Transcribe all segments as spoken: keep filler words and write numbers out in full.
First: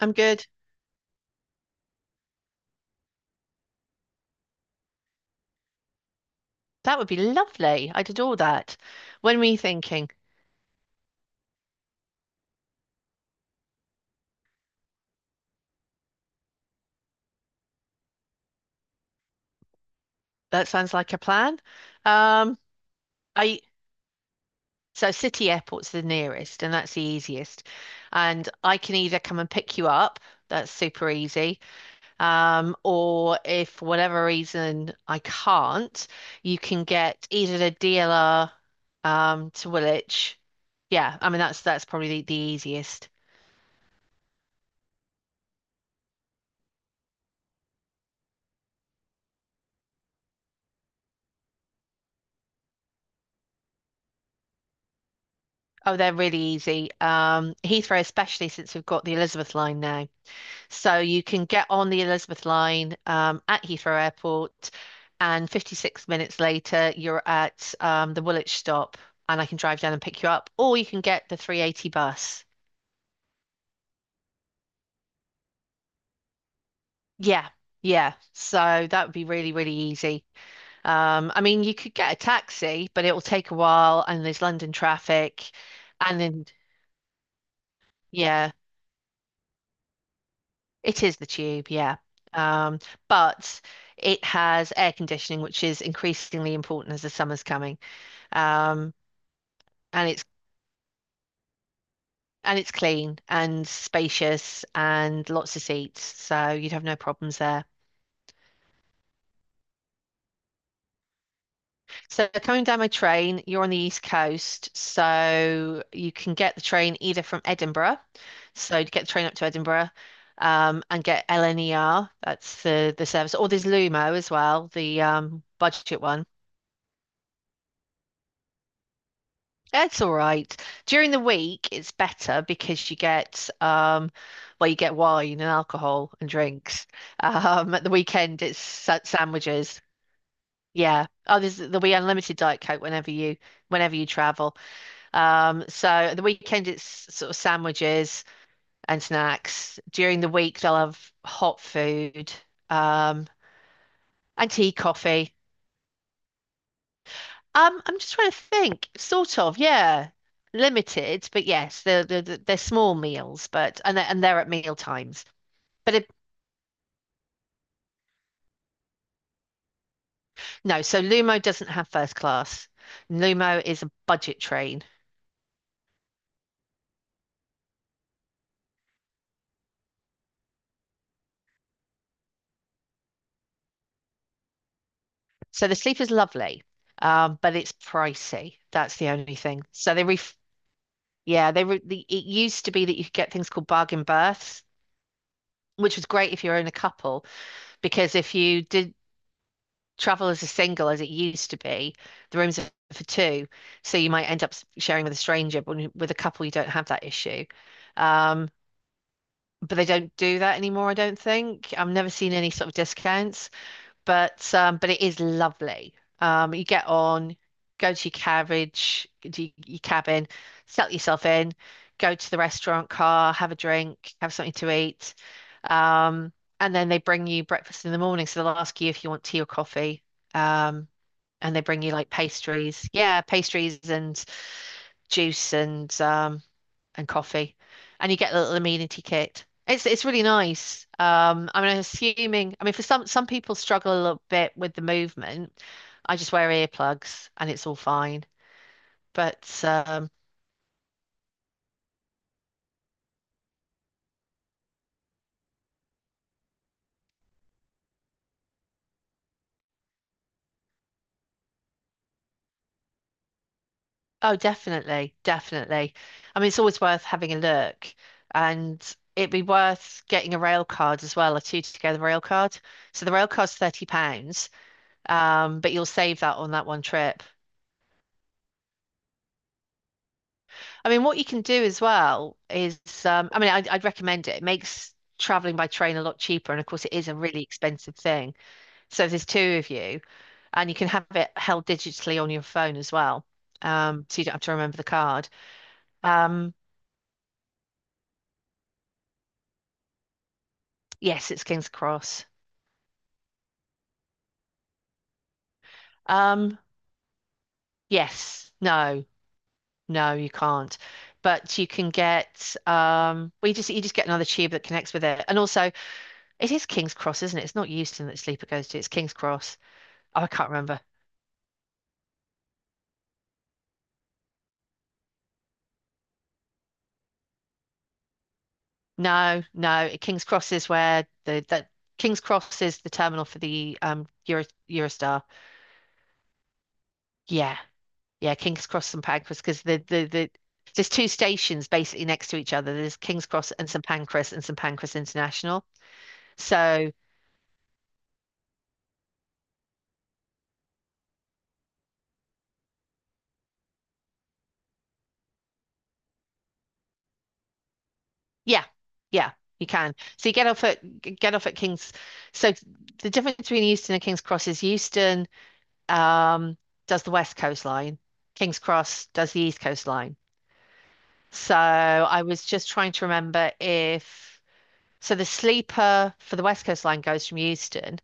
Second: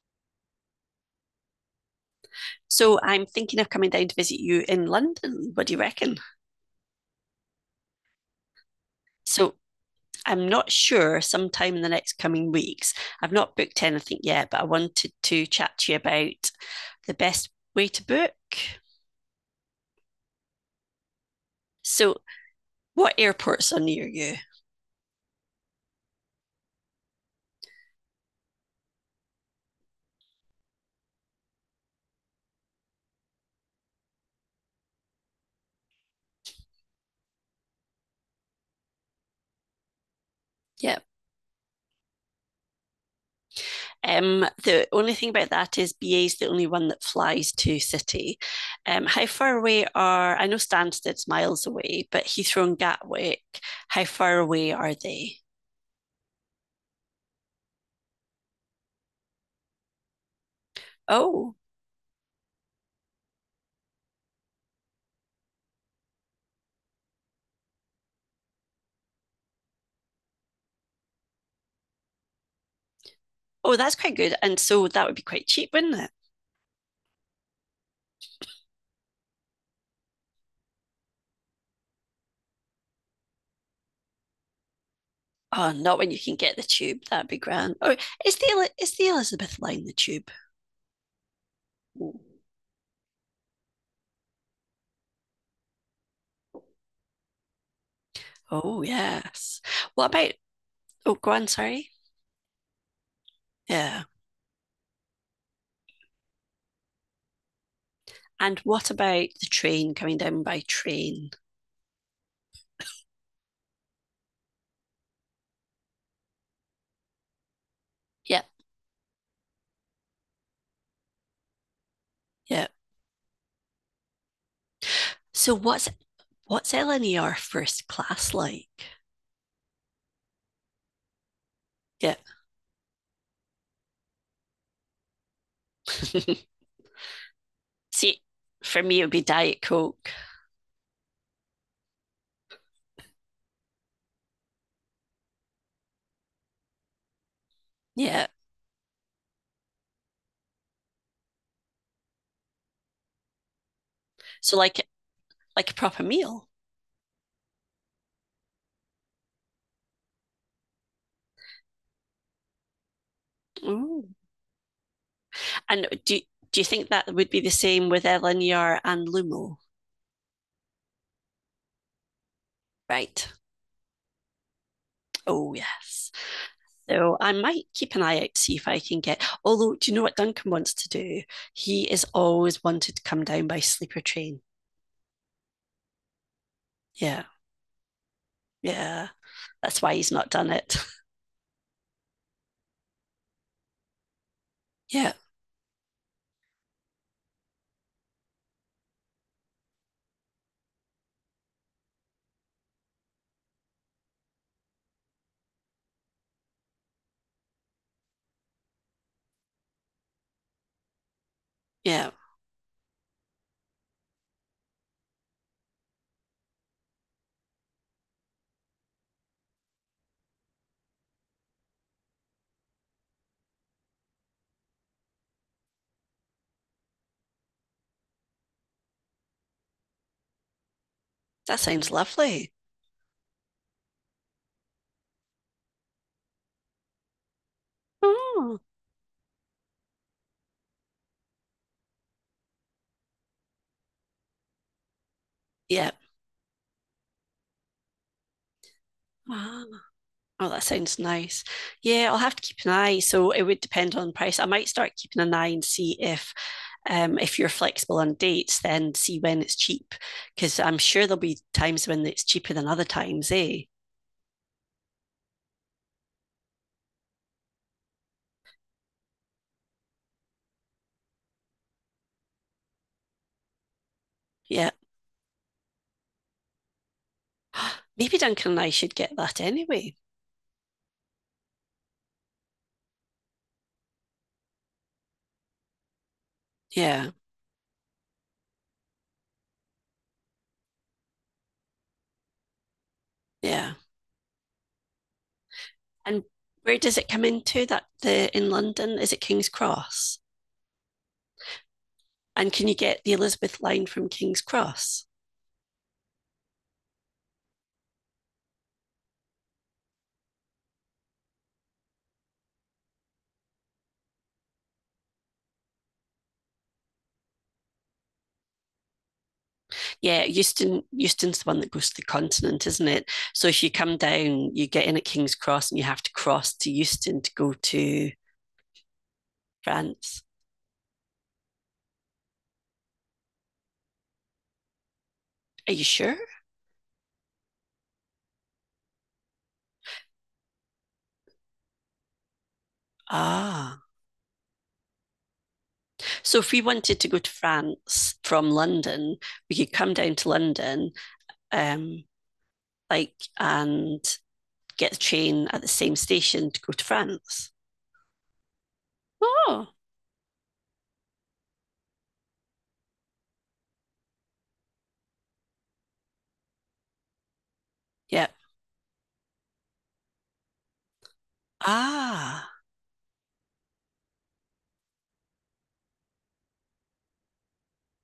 I'm good. So I'm thinking of coming down to visit you in London. What do you reckon? That would be lovely. I'd adore that. When were So you thinking? I'm not sure sometime in the next coming weeks. I've not booked anything yet, but I wanted to chat to you about the best way to book. That sounds like a plan. So, Um, what I airports are near you? So City Airport's the nearest, and that's the easiest. And I can either come and pick you up, that's super easy. Um, or if for whatever reason I can't, you can get either the D L R um to Woolwich. Yeah. Yeah, I mean that's that's probably the, the easiest. Um, the only thing about that is B A is the only one that flies to City. Um, how far away are, I know Stansted's miles away, but Heathrow and Gatwick, how far away are they? Oh, they're really easy. Um, Heathrow, especially since we've got the Elizabeth line now. So you can Oh. get on the Elizabeth line um, at Heathrow Airport, and fifty-six minutes later, you're at um, the Woolwich stop, and I can drive down and pick you up, or you can get the three eighty bus. Oh, that's quite good. And so that would be quite cheap, wouldn't it? Yeah, yeah. So that would be really, really easy. Um, I mean, you could get a taxi, but it will take a while, and there's London traffic, Oh, not when you and can then, get the tube. That'd be grand. Oh, is yeah, the is the Elizabeth line the tube? it is the tube, yeah. Ooh. Um, but it has air conditioning, which is increasingly important as the summer's coming. Oh, Um, yes. What and it's about? Oh, go on. Sorry. and it's clean and Yeah. spacious and lots of seats, so you'd have no problems there. And what about the train coming down by train? So coming down my train, you're on the East Coast, so you can get the train either from Edinburgh, Yeah, so you get the train up to Edinburgh, um, and get L N E R, that's yeah. the the service, or there's Lumo as well, the um So what's budget one. what's L N E R first class like? It's all right. During the week, it's Yeah. better because you get um, well, you get wine and alcohol and drinks. Um, at the See, weekend, it's for me sa- it would be Diet sandwiches. Coke. Yeah. Oh, there's there'll be unlimited Diet Coke whenever you whenever you travel. Um, so at the weekend, it's sort of sandwiches Yeah. and snacks. During the week, they'll have hot food, um, and So tea, like coffee. like a proper meal. Um, I'm just trying to think. Sort of, yeah. Limited, but yes, they're they're, they're small meals, but and they're, Ooh. and they're at meal times. And But it, do do you think that would be the same with Elinear and Lumo? no, so Lumo doesn't have first class. Right. Lumo is a budget train. Oh yes. So I might keep an eye out to see if I can get. Although, do you know what Duncan wants to do? He is always wanted to come down by sleeper train. So the sleep is lovely, Yeah, um, but it's pricey. That's yeah. the only thing. That's why So they he's not ref done it. Yeah, they re the, it used to be that you could get things called bargain berths, Yeah, which was great if you're in a couple because if you did travel as a single as it used to be. The rooms are for two, so you might end up sharing with a stranger, but with a couple, you don't have that issue. Um, but they don't do that anymore, I don't think. I've yeah. never seen any sort of discounts, but um, but it is lovely. Um, you get on, go to your carriage, to y- your cabin, settle yourself in, go to the restaurant car, have a drink, have something to eat. Um, and then they bring you breakfast in the morning, so they'll ask you if you want tea or coffee. Um, and That they bring sounds you like lovely. pastries. Yeah, pastries and juice and um and coffee. And you get a little Oh, amenity kit. It's it's really nice. Um, I mean, I'm assuming, I mean, for some some people struggle a little bit with the movement. yeah. I just wear earplugs and it's all fine. But Ah. um, Oh, that sounds nice. Yeah, I'll have to keep an eye. So it would depend on price. I might start keeping an eye and see if um, if you're flexible on dates, then see when it's cheap, because I'm sure there'll be times when it's cheaper than other times, eh? Oh, definitely, definitely. I mean, it's always worth having a look, and it'd be worth getting a rail card as well, a two together rail card. So the rail card's thirty pounds. Yeah. Um, but you'll save that on that one trip. Maybe Duncan and I should get that anyway. I mean, what you can do as well is, um, I mean, I'd, I'd recommend it. It makes traveling by train a lot cheaper. And of course, it is Yeah, a really expensive thing. So if there's two of you, and you can have it held digitally on your phone as well. yeah. Um, so you don't have to remember the card. And Um, where does it come into that the in London? Is it King's Cross? yes, it's King's Cross. And can you get the Elizabeth line from King's Cross? Um, yes, no, no, you can't. But you can get, um, well, you just you just get another tube that connects with it, and also it is King's Cross, isn't it? It's not Euston that Sleeper goes to. It's King's Cross. Oh, Yeah, I can't remember. Euston Euston's the one that goes to the continent, isn't it? So if you come down, you get in at King's Cross and you have to cross to Euston to go to No, No. France. King's Cross is where the that King's Cross is the terminal for the um Euro, Eurostar. Are you sure? Yeah, yeah. King's Cross and Pancras because the the the there's two stations basically next to each other. There's King's Cross and Ah. St Pancras and St Pancras International. So if we So wanted to go to France from London, we could come down to London, um, like and get the train at the same station to go to France. yeah, yeah, you Oh. can. So you get off at get off at King's. So the difference between Euston and King's Cross is Euston um, does the West Coast line. Yeah. King's Cross does the East Coast line. So I was Ah. just trying to remember if So the sleeper for the West Coast line goes from Euston,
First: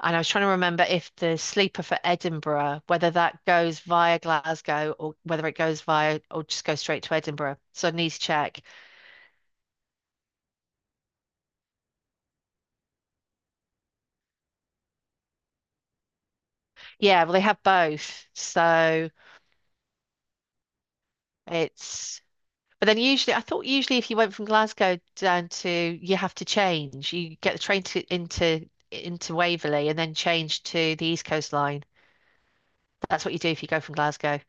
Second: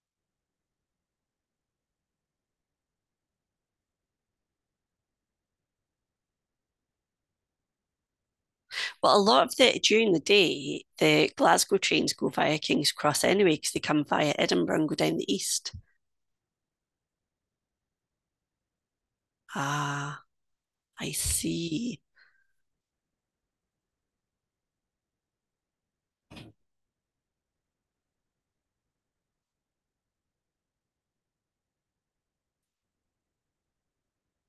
and I was trying to remember if the sleeper for Edinburgh, whether that goes via Glasgow or whether it goes via or just goes straight to Edinburgh. So I need to check. Well, a lot of the during the day, the Glasgow trains go via King's Cross anyway, because they come via Edinburgh and go down the east. Yeah, well they have both. So Ah, I see. it's But then usually, I thought usually if you went from Glasgow down to, you have to change. You get the train to into into Waverley and then change to the East Coast Line. That's what you do if you go from Glasgow.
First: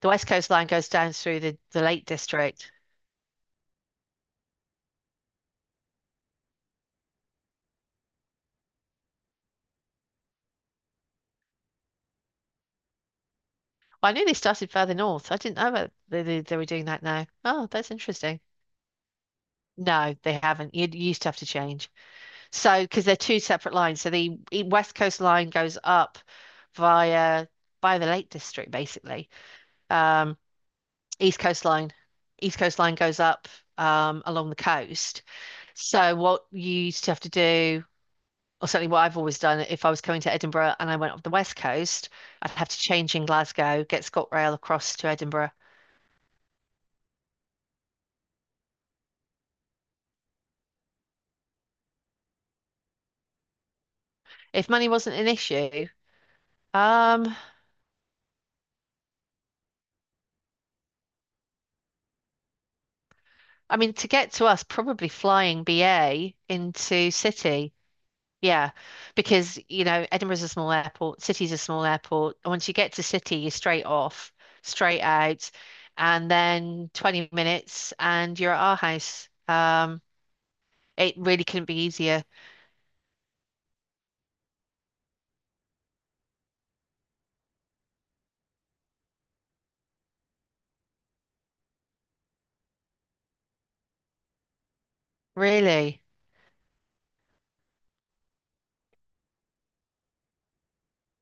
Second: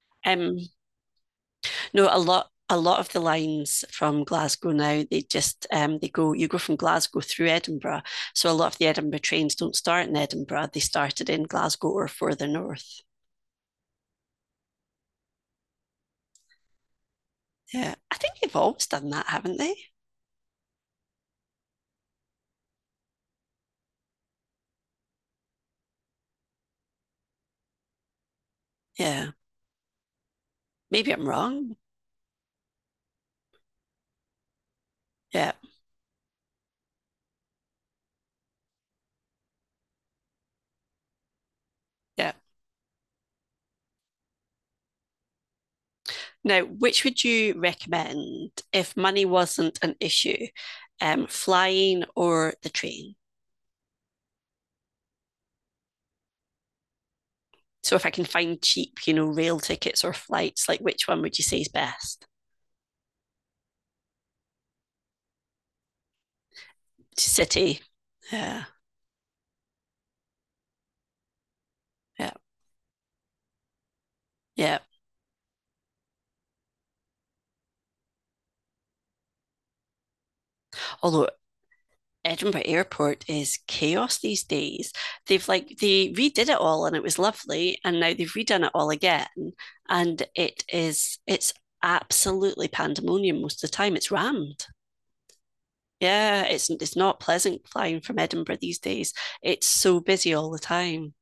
The West Coast Um, Line goes down through the, the Lake No, a lot District. a lot of the lines from Glasgow now, they just um, they go you go from Glasgow through Edinburgh. So a lot of the Edinburgh trains don't start in Edinburgh. They started in Glasgow or further north. Well, I knew they started further north. I didn't know that they, they, they were doing that now. Oh, that's Yeah. I think interesting. they've always done that, haven't they? No, they haven't. You, you used to have to change. So, because they're two separate lines. So the e- West Coast Line goes up via by the Lake District, basically. Yeah. Um, Maybe I'm East Coast wrong. Line. East Coast Line goes up um, along the coast. Yeah. So what you used to have to do, or certainly what I've always done, if I was coming to Edinburgh and I went up the west coast, Yeah. I'd have to change in Glasgow, get ScotRail across to Edinburgh. Now, which would you recommend if money wasn't an issue? Um, flying or the train? If money wasn't an issue, um, So if I can find cheap, you know, rail tickets or flights, like which one would you say is best? I mean, to get to us, probably flying B A into city. City. Yeah. Yeah, because you know Edinburgh's a small airport, City's a small Yeah, airport. And once you get to City, you're straight off, yeah. straight out, and then twenty minutes, and you're at our house. Um, it Although really couldn't be easier, Edinburgh Airport is chaos these days. They've like they redid it all and it was lovely, and now they've redone it all again, and it is it's absolutely pandemonium most of the time. It's rammed. really. Yeah, it's it's not pleasant flying from Edinburgh these days. It's so busy all the time.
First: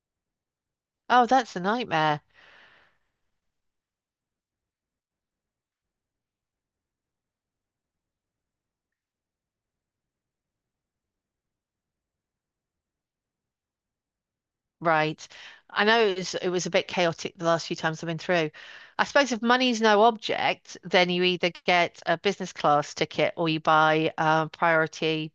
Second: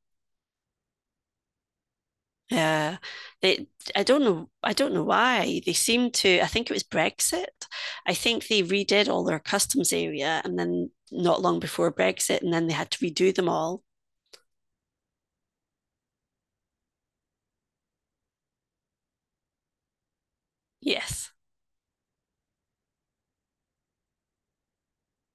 Oh, that's a nightmare, Yeah, they, I don't know. I don't know why they seem to. I think it was Brexit. I think they redid all their customs area, and then not long before Brexit, and then they had to redo them all. right? I know it was it was a bit chaotic the last few times I've been through. I suppose if money's no object, then you Yes. either get a business class ticket or you buy um, priority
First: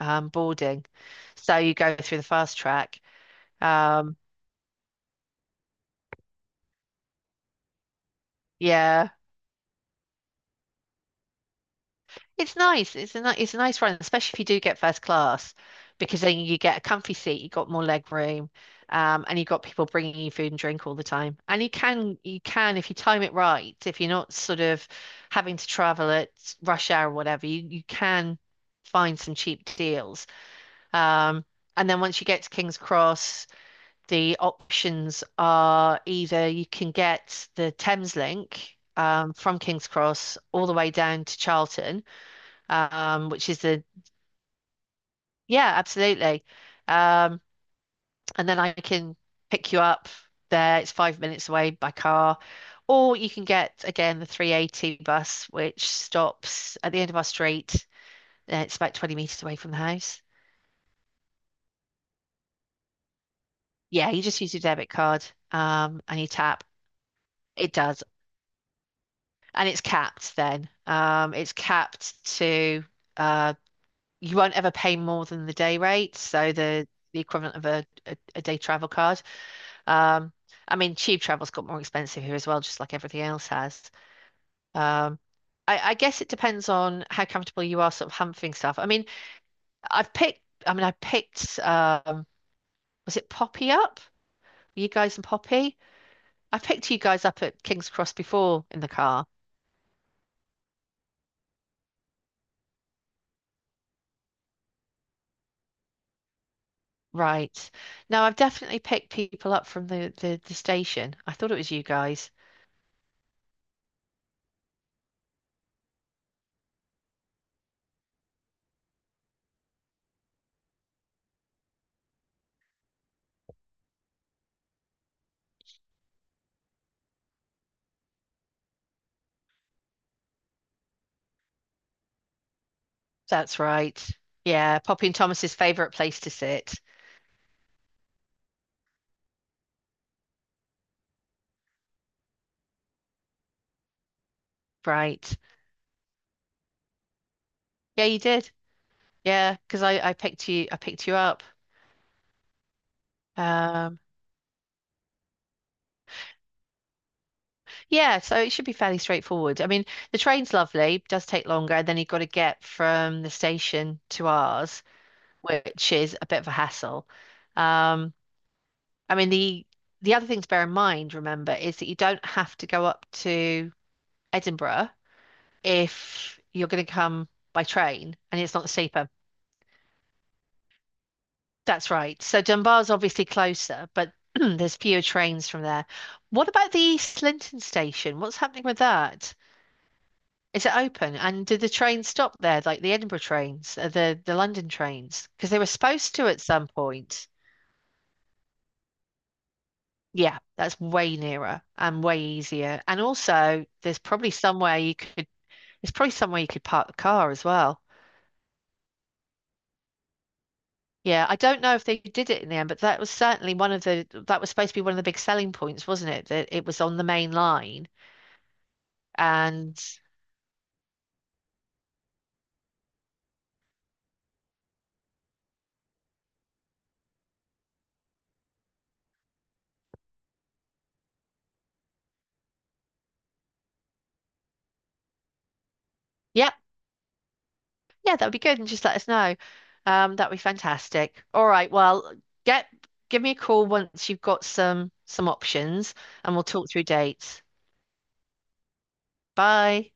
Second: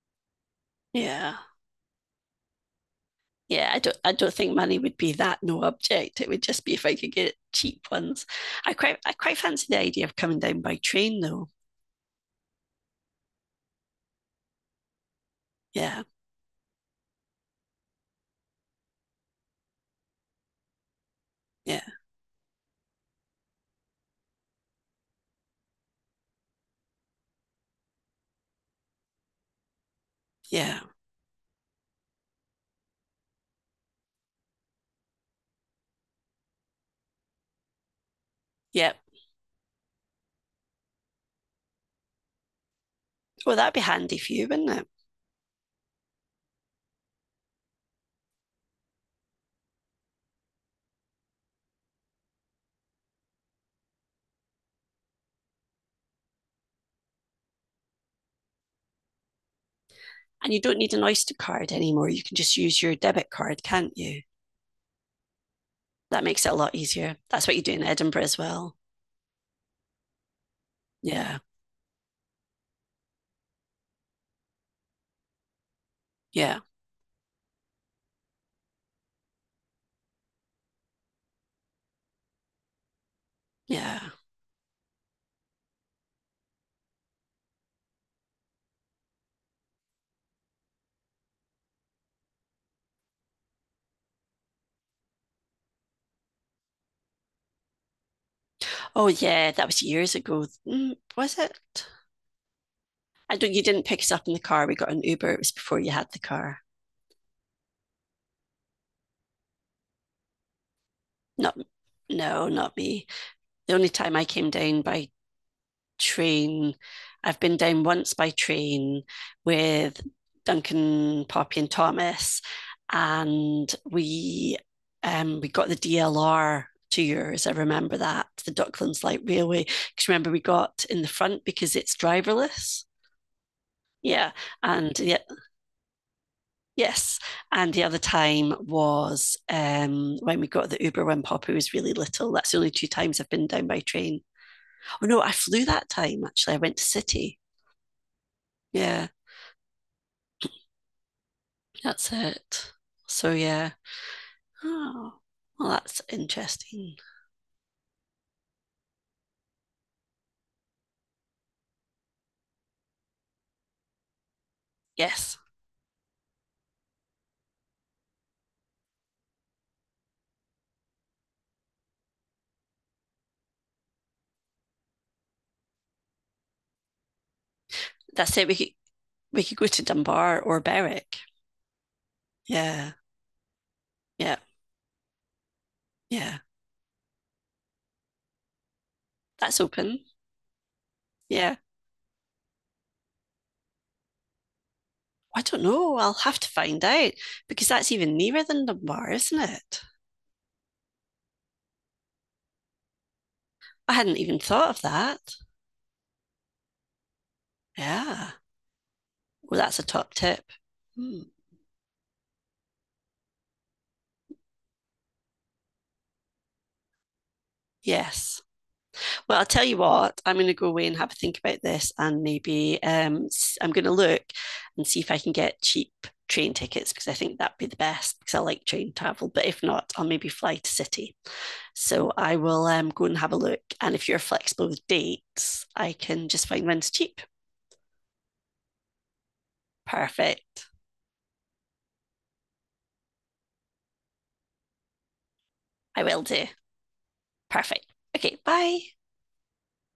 um, boarding. Yeah. So you go through the fast track. Yeah. I don't. I Um, don't think money would be that no object. It would just be if I could get cheap ones. I quite. yeah, I quite fancy the idea of coming down by train, though. it's nice. It's a ni it's a nice run, especially if you do get first class, Yeah. because then you get a comfy seat, you got more leg room, um, and you've got people bringing you food and drink all the time. And you Yeah. can you can if you time it right, if you're not sort of having to travel at rush hour or whatever, you you can find some cheap deals. Yeah. Um, and then once you get to King's Cross, the options are either you can get the Thames Link Yeah. um, from King's Cross all the way down to Charlton, um, which Well, is that'd be the, handy for you, wouldn't it? yeah, absolutely. Um, and then I can pick you up there. It's five minutes away by car. Or you can get, again, the three eighty bus, which stops at the end of our street. Uh, It's about twenty meters away from the house. And you don't need an Oyster card anymore. You can just use your debit card, can't Yeah, you? you just use your debit card um, and That you makes it a tap. lot easier. That's what you It do in does. Edinburgh as well. And it's capped then. Um, Yeah. It's capped to uh, you won't ever pay more than the day rate, so Yeah. the the equivalent of a, a, a day travel card. Um, I mean, tube travel's got more expensive here as well, just like everything else has. Yeah. Um, I, I guess it depends on how comfortable you are sort of humping stuff. I mean, I've picked, I mean, I picked, um, was it Poppy up? You guys and Poppy? I picked you guys up at King's Cross before in the Oh, car. yeah. That was years ago. Mm, was it? I don't, you didn't pick us up in the car. We got an Uber. It was before you had the car. Right. No, I've definitely picked people up from the, the, the station. I thought Not, it was you guys. no, not me. The only time I came down by train. I've been down once by train with Duncan, Poppy, and Thomas, and we um, we got the D L R two years. I remember that the Docklands Light Railway. Because remember, we got in the front because it's driverless. That's right. Yeah, Yeah, and Poppy and yeah, Thomas's favorite place to sit. yes, and the other time was um, when we got the Uber when Poppy was really little. That's the only two times I've been down by train. Oh no, Right. I flew that time actually. I went to City. Yeah, you did. Yeah. Yeah, because I, I picked you I picked you up. That's it. So yeah. Um, Oh, well, that's interesting. yeah, so it should be fairly straightforward. I mean, the train's lovely, does take longer, and then you've got to get from the station to ours, Yes, which is a bit of a hassle. Um, I mean, the the other thing to bear in mind, remember, is that you don't have to go up to Edinburgh if you're going to come by train that's and it. it's We not could cheaper. we could go to Dunbar or Berwick. That's right. So Dunbar's Yeah, obviously closer, but yeah, there's fewer trains from there. yeah. What about the East Linton station? What's happening with that? That's open. Is it open? And Yeah. do the trains stop there, like the Edinburgh trains, uh, the the London trains? I Because they don't were know. I'll supposed to have at to some find out point. because that's even nearer than Dunbar, isn't it? Yeah, that's way nearer and way easier. And also, I there's hadn't probably even thought somewhere of you could that. there's probably somewhere you could park the car as well. Yeah. Well, that's a top tip. Hmm. Yeah, I don't know if they did it in the end, but that was certainly one of the that was supposed to be one of the big selling points, wasn't it? That it was on the main line. Yes. Well, I'll tell you And what, I'm going to go away and have a think about this, and maybe um, s- I'm going to look and see if I can get cheap train tickets because I think that'd be the best because I like train travel. But if not, I'll maybe fly to city. So I will um, go and have a look. And if you're flexible with dates, I can just yep, find one's cheap. yeah, that would be good. And just let us know. Um, that would be Perfect. fantastic. All right, well, get give me a call once you've got some some options I will and we'll do. talk through dates. Perfect. Okay, bye. Bye.